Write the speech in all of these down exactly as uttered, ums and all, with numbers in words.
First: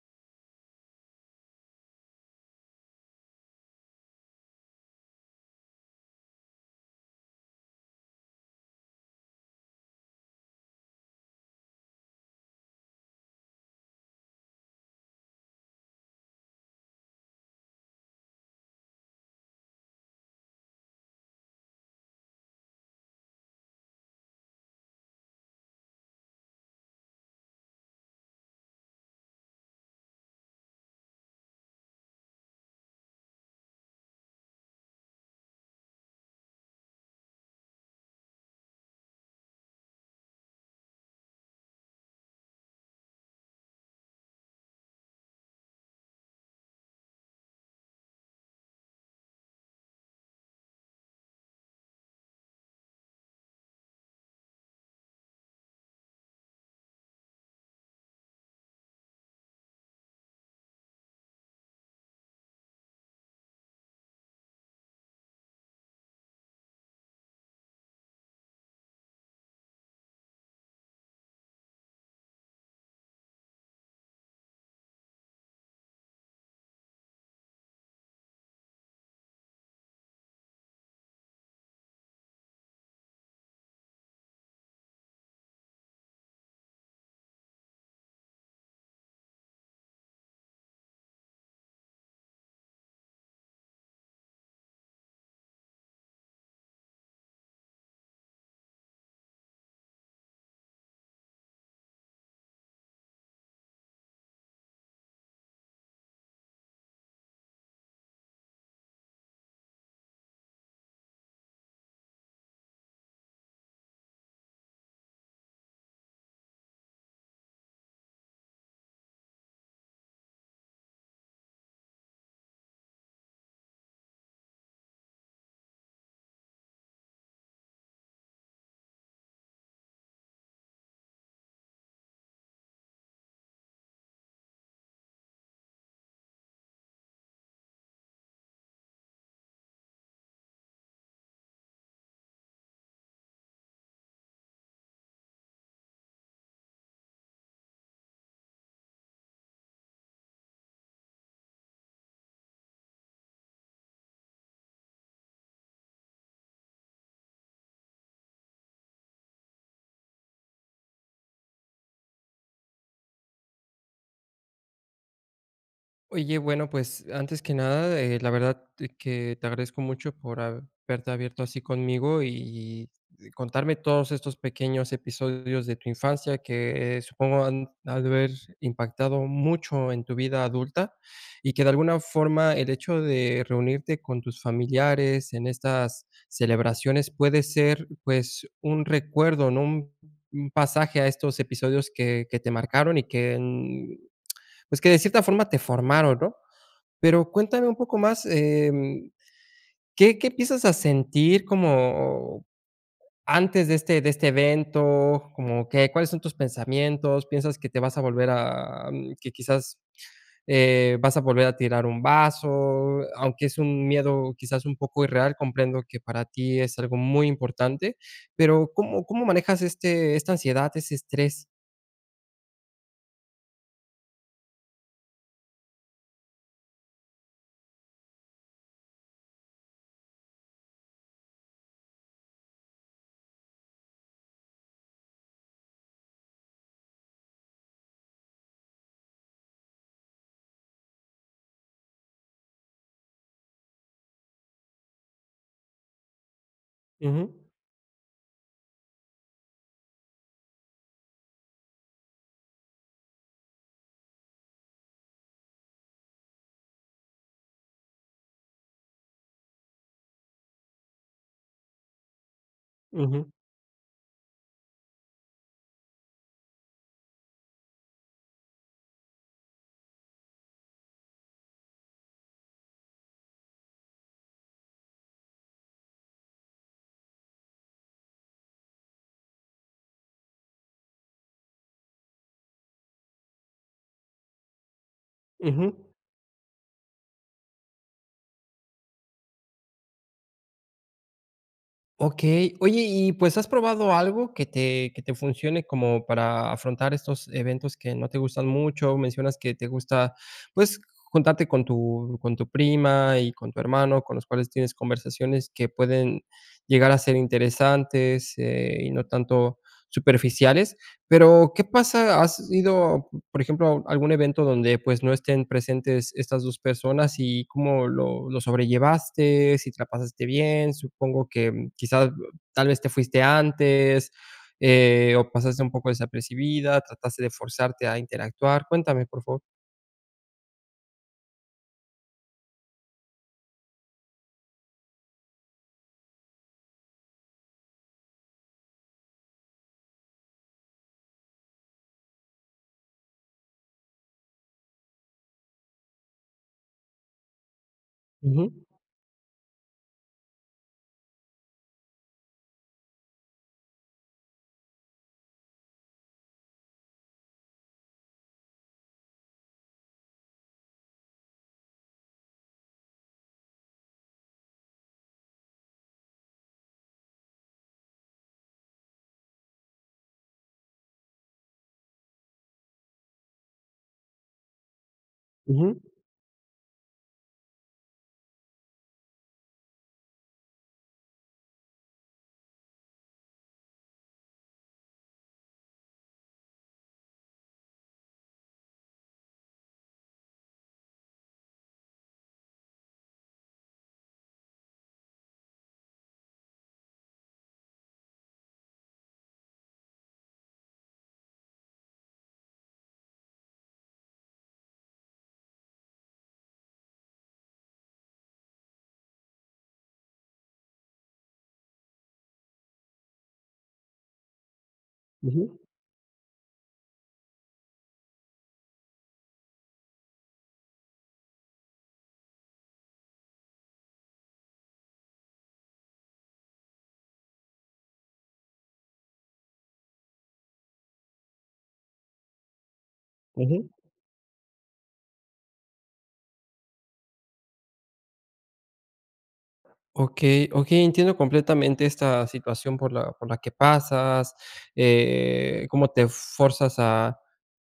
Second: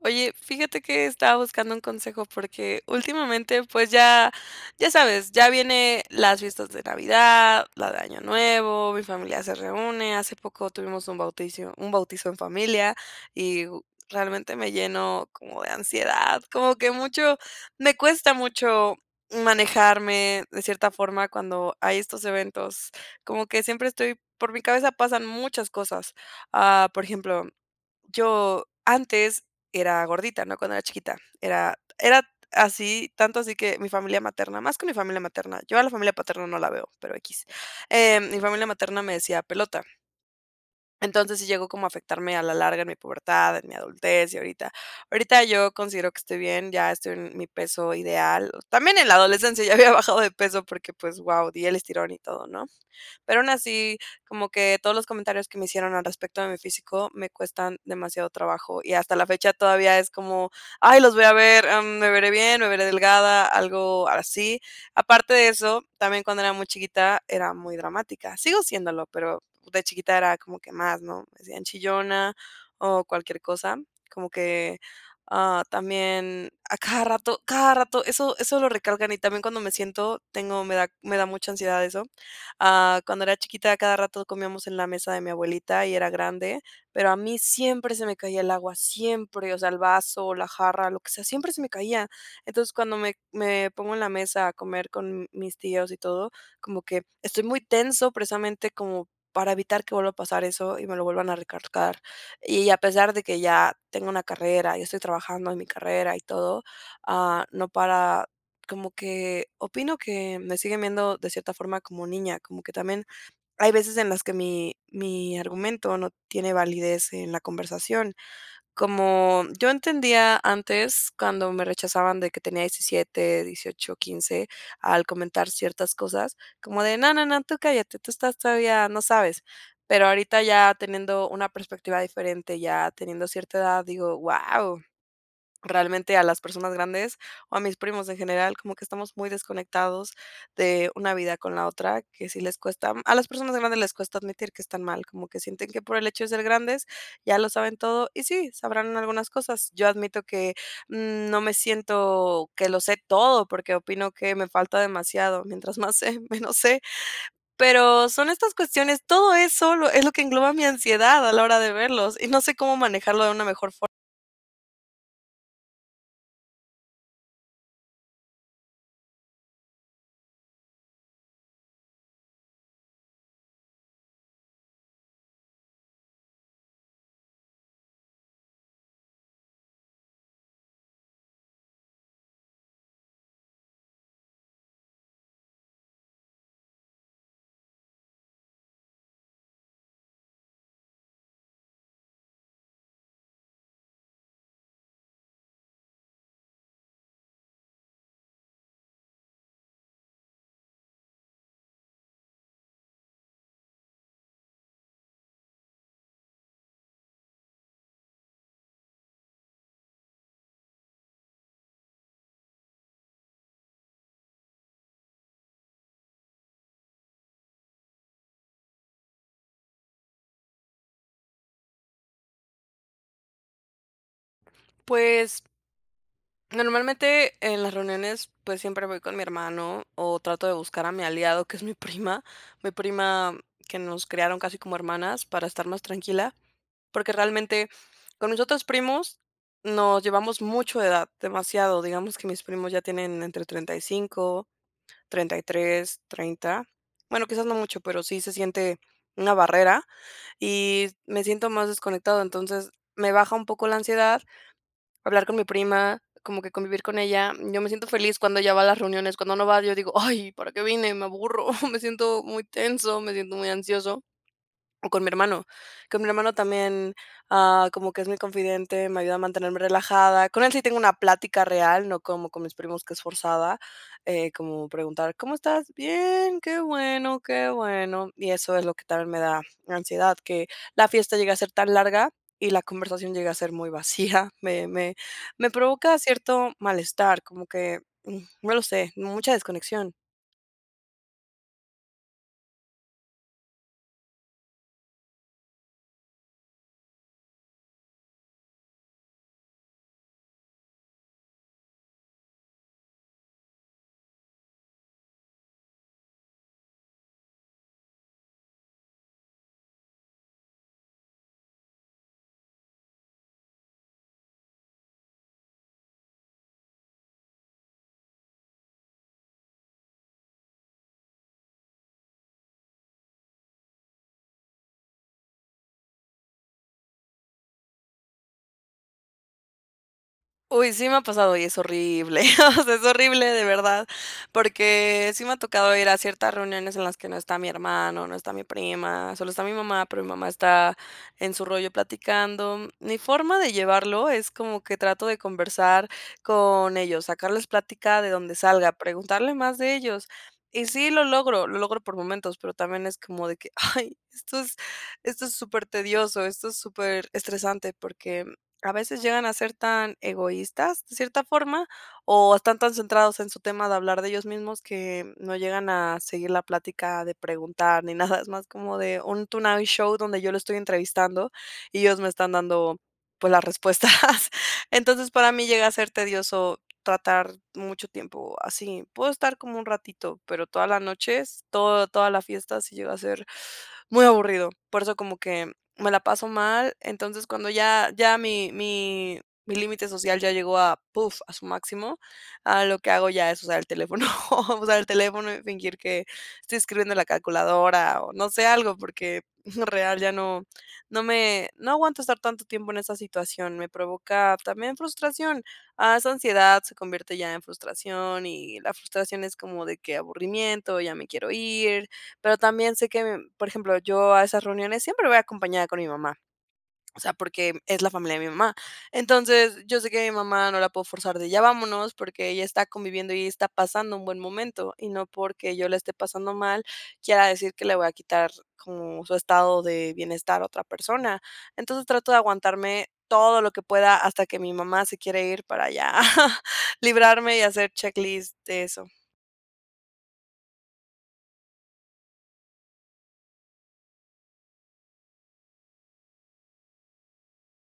Oye, fíjate que estaba buscando un consejo porque últimamente, pues ya ya sabes, ya viene las fiestas de Navidad, la de Año Nuevo, mi familia se reúne. Hace poco tuvimos un bauticio un bautizo en familia y realmente me llenó como de ansiedad, como que mucho me cuesta mucho manejarme de cierta forma cuando hay estos eventos. Como que siempre estoy por mi cabeza pasan muchas cosas, ah, por ejemplo, yo antes era gordita, ¿no?, cuando era chiquita. Era era así, tanto así que mi familia materna más que mi familia materna, yo a la familia paterna no la veo, pero equis, eh, mi familia materna me decía pelota. Entonces, sí llegó como a afectarme a la larga en mi pubertad, en mi adultez y ahorita. Ahorita yo considero que estoy bien, ya estoy en mi peso ideal. También en la adolescencia ya había bajado de peso porque, pues wao, di el estirón y todo, ¿no? Pero aún así, como que todos los comentarios que me hicieron al respecto de mi físico me cuestan demasiado trabajo y hasta la fecha todavía es como, ay, los voy a ver, am, ¿me veré bien?, ¿me veré delgada?, algo así. Aparte de eso, también cuando era muy chiquita, era muy dramática, sigo siéndolo, pero de chiquita era como que más, ¿no? Me decían chillona o cualquier cosa, como que, ah, también a cada rato cada rato, eso eso lo recalcan y también cuando me siento tengo me da me da mucha ansiedad eso. Ah, cuando era chiquita a cada rato comíamos en la mesa de mi abuelita y era grande, pero a mí siempre se me caía el agua, siempre, o sea, el vaso, la jarra, lo que sea, siempre se me caía. Entonces, cuando me me pongo en la mesa a comer con mis tíos y todo, como que estoy muy tenso, precisamente, como para evitar que vuelva a pasar eso y me lo vuelvan a recalcar. Y a pesar de que ya tengo una carrera y estoy trabajando en mi carrera y todo, ah, no para. Como que opino que me siguen viendo de cierta forma como niña, como que también hay veces en las que mi mi argumento no tiene validez en la conversación. Como Yo entendía antes cuando me rechazaban de que tenía diecisiete, dieciocho, quince, al comentar ciertas cosas, como de no, no, no, tú cállate, tú estás todavía no sabes. Pero ahorita ya teniendo una perspectiva diferente, ya teniendo cierta edad, digo: "Wao". Realmente a las personas grandes, o a mis primos en general, como que estamos muy desconectados de una vida con la otra que sí les cuesta. A las personas grandes les cuesta admitir que están mal, como que sienten que por el hecho de ser grandes ya lo saben todo y sí, sabrán algunas cosas. Yo admito que, mm, no me siento que lo sé todo, porque opino que me falta demasiado, mientras más sé, menos sé. Pero son estas cuestiones, todo eso lo, es lo que engloba mi ansiedad a la hora de verlos, y no sé cómo manejarlo de una mejor fo Oye, bueno, pues, antes que nada, eh, la verdad que te agradezco mucho por haberte abierto así conmigo y y contarme todos estos pequeños episodios de tu infancia que, eh, supongo han de haber impactado mucho en tu vida adulta. Y que de alguna forma el hecho de reunirte con tus familiares en estas celebraciones puede ser, pues, un recuerdo, ¿no? Un un pasaje a estos episodios que que te marcaron y que en, pues que de cierta forma te formaron, ¿no? Pero cuéntame un poco más, em, ¿qué qué empiezas a sentir como antes de este de este evento? Como que, ¿cuáles son tus pensamientos? ¿Piensas que te vas a volver a que quizás, eh, vas a volver a tirar un vaso?, aunque es un miedo quizás un poco irreal, comprendo que para ti es algo muy importante, pero, ¿cómo cómo manejas este, esta ansiedad ese estrés? Pues normalmente en las reuniones, pues siempre voy con mi hermano o trato de buscar a mi aliado, que es mi prima, mi prima que nos criaron casi como hermanas para estar más tranquila. Porque realmente con mis otros primos nos llevamos mucho de edad, demasiado. Digamos que mis primos ya tienen entre treinta y cinco, treinta y tres, treinta. Bueno, Ujú. quizás no mucho, pero sí se siente una barrera y me siento más desconectado. Entonces, me baja un poco la ansiedad hablar con mi prima, como que convivir con ella. Yo me siento feliz cuando ella va a las reuniones, cuando no va, yo digo: "Ay, ¿para qué vine?, me aburro", me siento muy tenso, me Ujú. siento muy ansioso, o con mi hermano. Con mi hermano también, ah, como que es mi confidente, me ayuda a mantenerme relajada. Con él sí tengo una plática real, no como con mis primos que es forzada, eh, como preguntar: "¿Cómo estás? 'Bien'. Qué bueno, qué bueno". Y eso es lo que también me da ansiedad, que la fiesta llegue a ser tan larga y la conversación llegue a ser muy vacía. Me me me Ujú. provoca cierto malestar, como que, mm, no lo sé, mucha desconexión. Okey, oye y pues, ¿has probado algo que te que te funcione como para afrontar estos eventos que no te gustan mucho? Mencionas que te gusta, pues, juntarte con tu con tu prima y con tu hermano, con los cuales tienes conversaciones que pueden llegar a ser interesantes, eh, y no tanto superficiales, pero, ¿qué pasa? ¿Has ido, por ejemplo, a algún evento dónde pues no estén presentes estas dos personas y cómo lo lo sobrellevaste, si te la pasaste bien? Supongo que, ¿quizás tal vez te fuiste antes, eh, o pasaste un poco desapercibida, trataste de forzarte a interactuar? Cuéntame, por favor. Uy, sí me ha pasado y es horrible, es horrible de verdad, porque sí me ha tocado ir a ciertas reuniones en las que no está mi hermano, no está mi prima, solo está mi mamá, pero mi mamá está en su rollo platicando. Mi forma de llevarlo es como que trato de conversar con ellos, sacarles plática de donde Ujú. salga, preguntarle más de ellos. Y sí, lo logro, lo logro por momentos, pero también es como de que, ay, esto es, esto es supertedioso, esto es superestresante, porque a veces llegan a ser tan egoístas de cierta forma, o están tan centrados en su tema de hablar de ellos mismos que, mm, no llegan a seguir la plática de preguntar ni nada, es más como de un tonight show donde yo lo estoy entrevistando y ellos me están dando, pues, las respuestas. Entonces, para mí llega a Ujú. ser tedioso tratar mucho tiempo así, puedo estar como un ratito, pero toda la noches, toda, toda la fiestas sí llega a ser muy aburrido. Por eso como que me la paso mal, entonces cuando ya ya mi mi mi límite social ya llegó a puf, a su máximo, ahora lo que hago ya es usar el teléfono, usar el teléfono y fingir que estoy escribiendo en la calculadora o no sé algo, porque, real ya no, no me no aguanto estar tanto tiempo en esa situación, me provoca también frustración, ah, esa ansiedad se convierte ya en frustración, y la frustración es como de que aburrimiento, ya me quiero ir. Pero también sé que, em, por ejemplo, yo a esas reuniones siempre voy a Ujú. acompañada con mi mamá, o sea, porque es la familia de mi mamá. Entonces, yo sé que mi mamá no la puedo forzar de ya vámonos, porque ella está conviviendo y ella está pasando un buen momento, y no porque yo la esté pasando mal, quiera decir que le voy a quitar como su estado de bienestar a otra persona. Entonces, trato de aguantarme todo lo que Ujú. pueda hasta que mi mamá se quiere ir para ya, librarme y hacer check list de eso. Okey, okey. Entiendo completamente esta situación por la por la que pasas, eh, como te forzas a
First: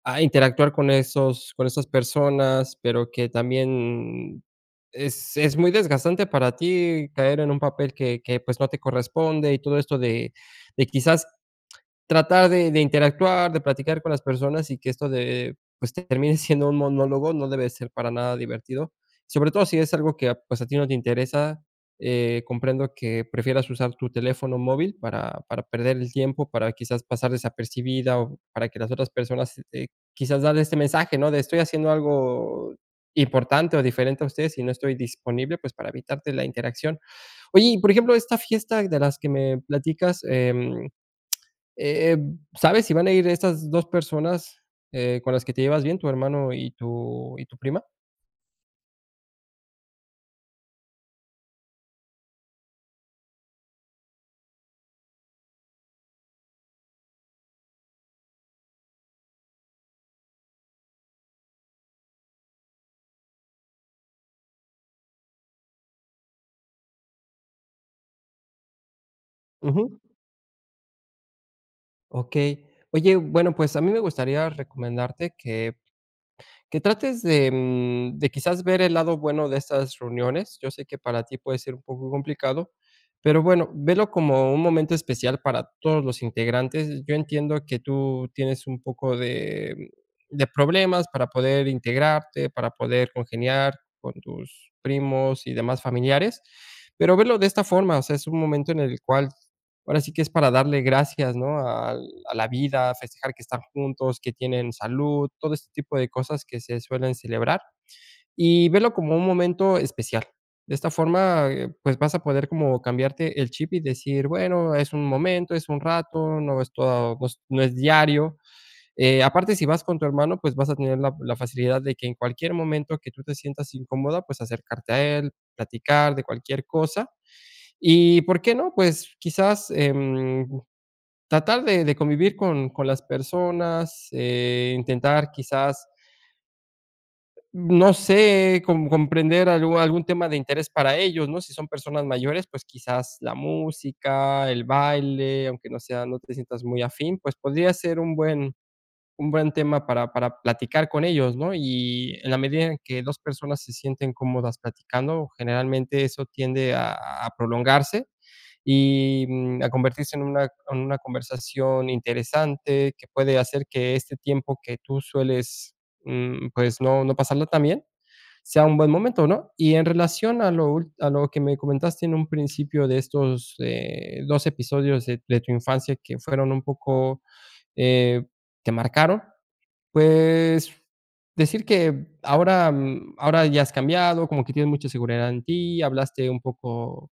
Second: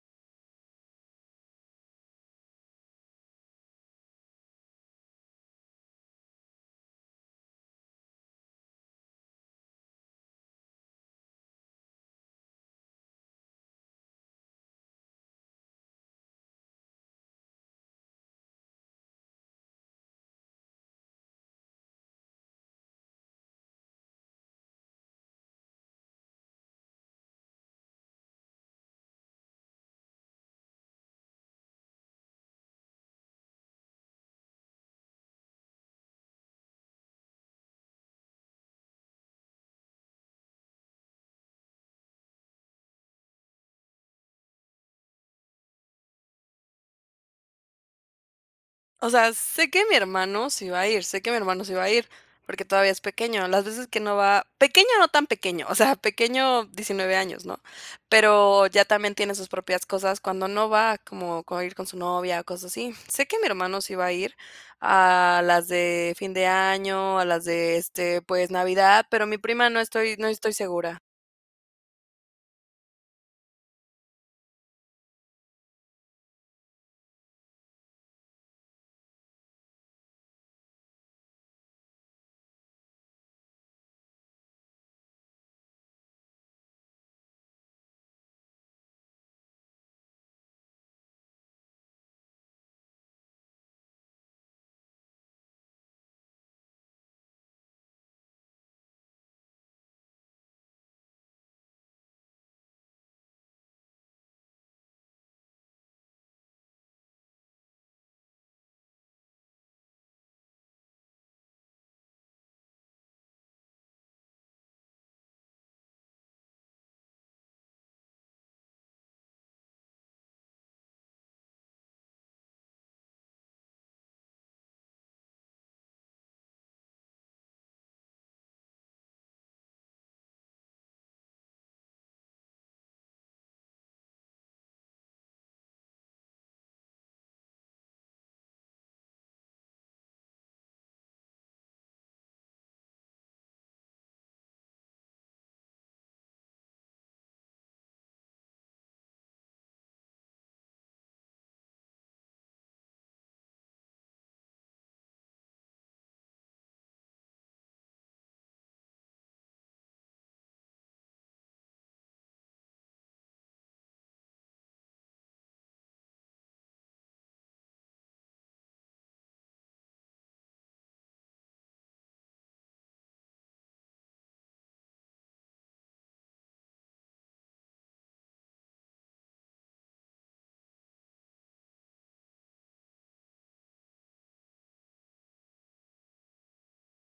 a interactuar con esos con esas personas, pero que también es es muy desgastante para ti caer en un papel que que, pues, no te corresponde y todo esto de de quizás, tratar de de interactuar, de platicar con las personas y que esto de pues, te termine siendo un monólogo, no debe ser para nada divertido. Sobre todo si es algo que a pues, a ti no te interesa, eh, comprendo que prefieras usar tu teléfono móvil para para perder el tiempo, para quizás pasar desapercibida o para que las otras personas, eh, quizás dar este mensaje ¿no?, de estoy haciendo algo importante o diferente a ustedes y no estoy disponible, pues, para evitarte la interacción. Oye, y por ejemplo, esta fiesta de las que me platicas, em, eh eh, ¿sabes si van a ir estas dos personas, eh, con las que te llevas bien, tu hermano y tu y tu prima? O sea, sé que mi hermano sí va a ir. Sé que mi hermano sí va a ir, porque todavía es pequeño. Las veces que no va Pequeño, no tan pequeño, o sea, pequeño, diecinueve años, ¿no? Pero ya también tiene sus propias cosas. Cuando no va, como, con ir con su novia, cosas así. Sé que mi hermano sí va a ir a las de fin de año, a las de, este, pues, Navidad, pero mi prima, no Ujú. estoy no estoy segura. Okey. Oye, bueno, pues a mí me gustaría recomendarte que que trates de, mm, de quizás ver el lado bueno de estas reuniones. Yo sé que para ti puede ser un poco complicado. Pero bueno, velo como un momento especial para todos los integrantes. Yo entiendo que tú tienes un poco de de problemas para poder integrarte, para poder congeniar con tus primos y demás familiares. Pero verlo de esta forma, o sea, es un momento en el cual ahora sí que es para darle gracias, ¿no?, al a la vida, a festejar que están juntos, que tienen salud, todo este tipo de cosas que se suelen celebrar. Y verlo como un momento especial. De esta forma, eh, pues vas a poder como cambiarte el chip y decir, bueno, es un momento, es un rato, no es todo, pues, no es diario. Eh, aparte, si vas con tu hermano, pues, vas a tener la la facilidad de que en cualquier momento que tú te sientas incómoda, pues acercarte a él, platicar de cualquier cosa. Y, ¿por qué no?, pues quizás, em, tratar de de convivir con con las personas, eh, intentar quizás no sé, com comprender algú algún tema de interés para ellos, ¿no?, si son personas mayores, pues quizás, la música, el baile, aunque no sea no te sientas muy afín, pues, podría ser un buen un buen tema para para platicar con ellos, ¿no? Y en la medida en que dos personas se sienten cómodas platicando, generalmente eso tiende a a prolongarse y, mm, a convertirse en una en una conversación interesante que puede hacer que este tiempo que tú sueles, mm, pues, no no pasarlo tan bien, sea un buen momento, ¿no? Y en relación a lo úl a lo que me comentaste en un principio de estos, eh, dos episodios de de tu infancia que fueron un poco, eh, te marcaron, pues, decir que ahora, mm, ahora ya has cambiado, como que tienes mucha seguridad en ti, hablaste un poco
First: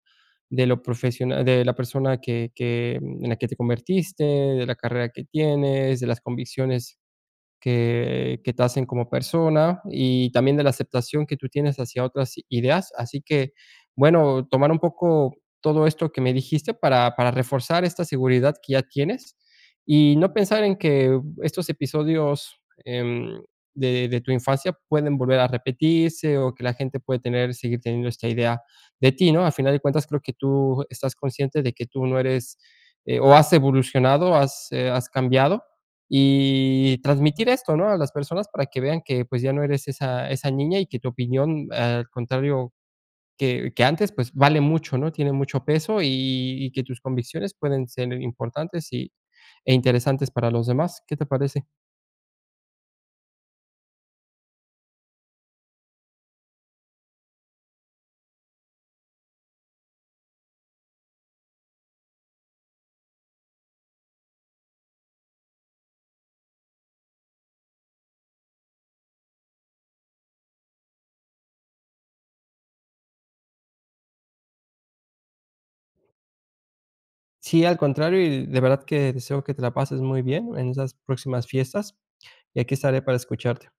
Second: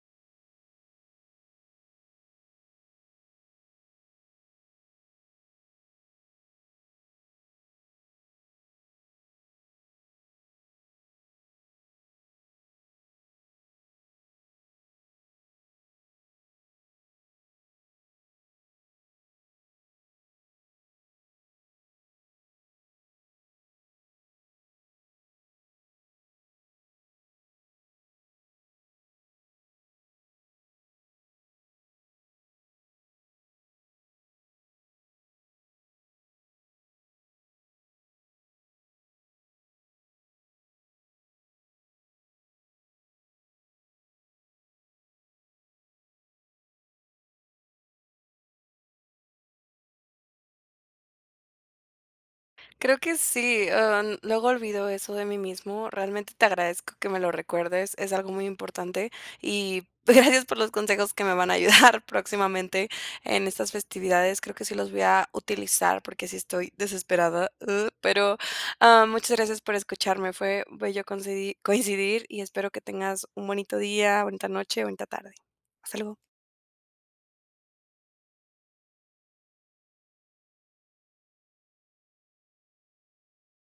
de lo profesiona de la persona que que en la que te convertiste, de la carrera que tienes, de las convicciones que que te hacen como persona y también de la aceptación que tú tienes hacia otras ideas. Así que, bueno, tomar un poco todo esto que me dijiste para para reforzar esta seguridad que ya tienes, y no pensar en que estos episodios, em, de de tu infancia pueden volver a repetirse o que la gente puede tener seguir teniendo esta idea de ti, ¿no? A final de cuentas creo que tú estás consciente de que tú no eres o has evolucionado, has, eh, has cambiado y transmitir esto, ¿no?, a las personas para que vean que, pues ya no eres esa esa niña y que tu opinión al contrario que que antes, pues vale mucho, ¿no?, tiene mucho peso y y que tus convicciones pueden ser importantes y e interesantes para los demás. ¿Qué te parece? Creo que sí, am, luego olvido eso de mí mismo. Realmente te agradezco que me lo recuerdes. Es algo muy importante. Y gracias por los consejos que me van a ayudar próximamente en estas festividades. Creo que sí los voy a utilizar, porque sí estoy desesperado, uh. Pero, am, muchas gracias por escucharme. Fue voy yo coincidir coincidir y espero que tengas un bonito día, bonita noche, bonita tarde. Hasta luego. Sí, al contrario, y de verdad que deseo que te la pases muy bien, en esas próximas fiestas, y aquí estaré para escucharte.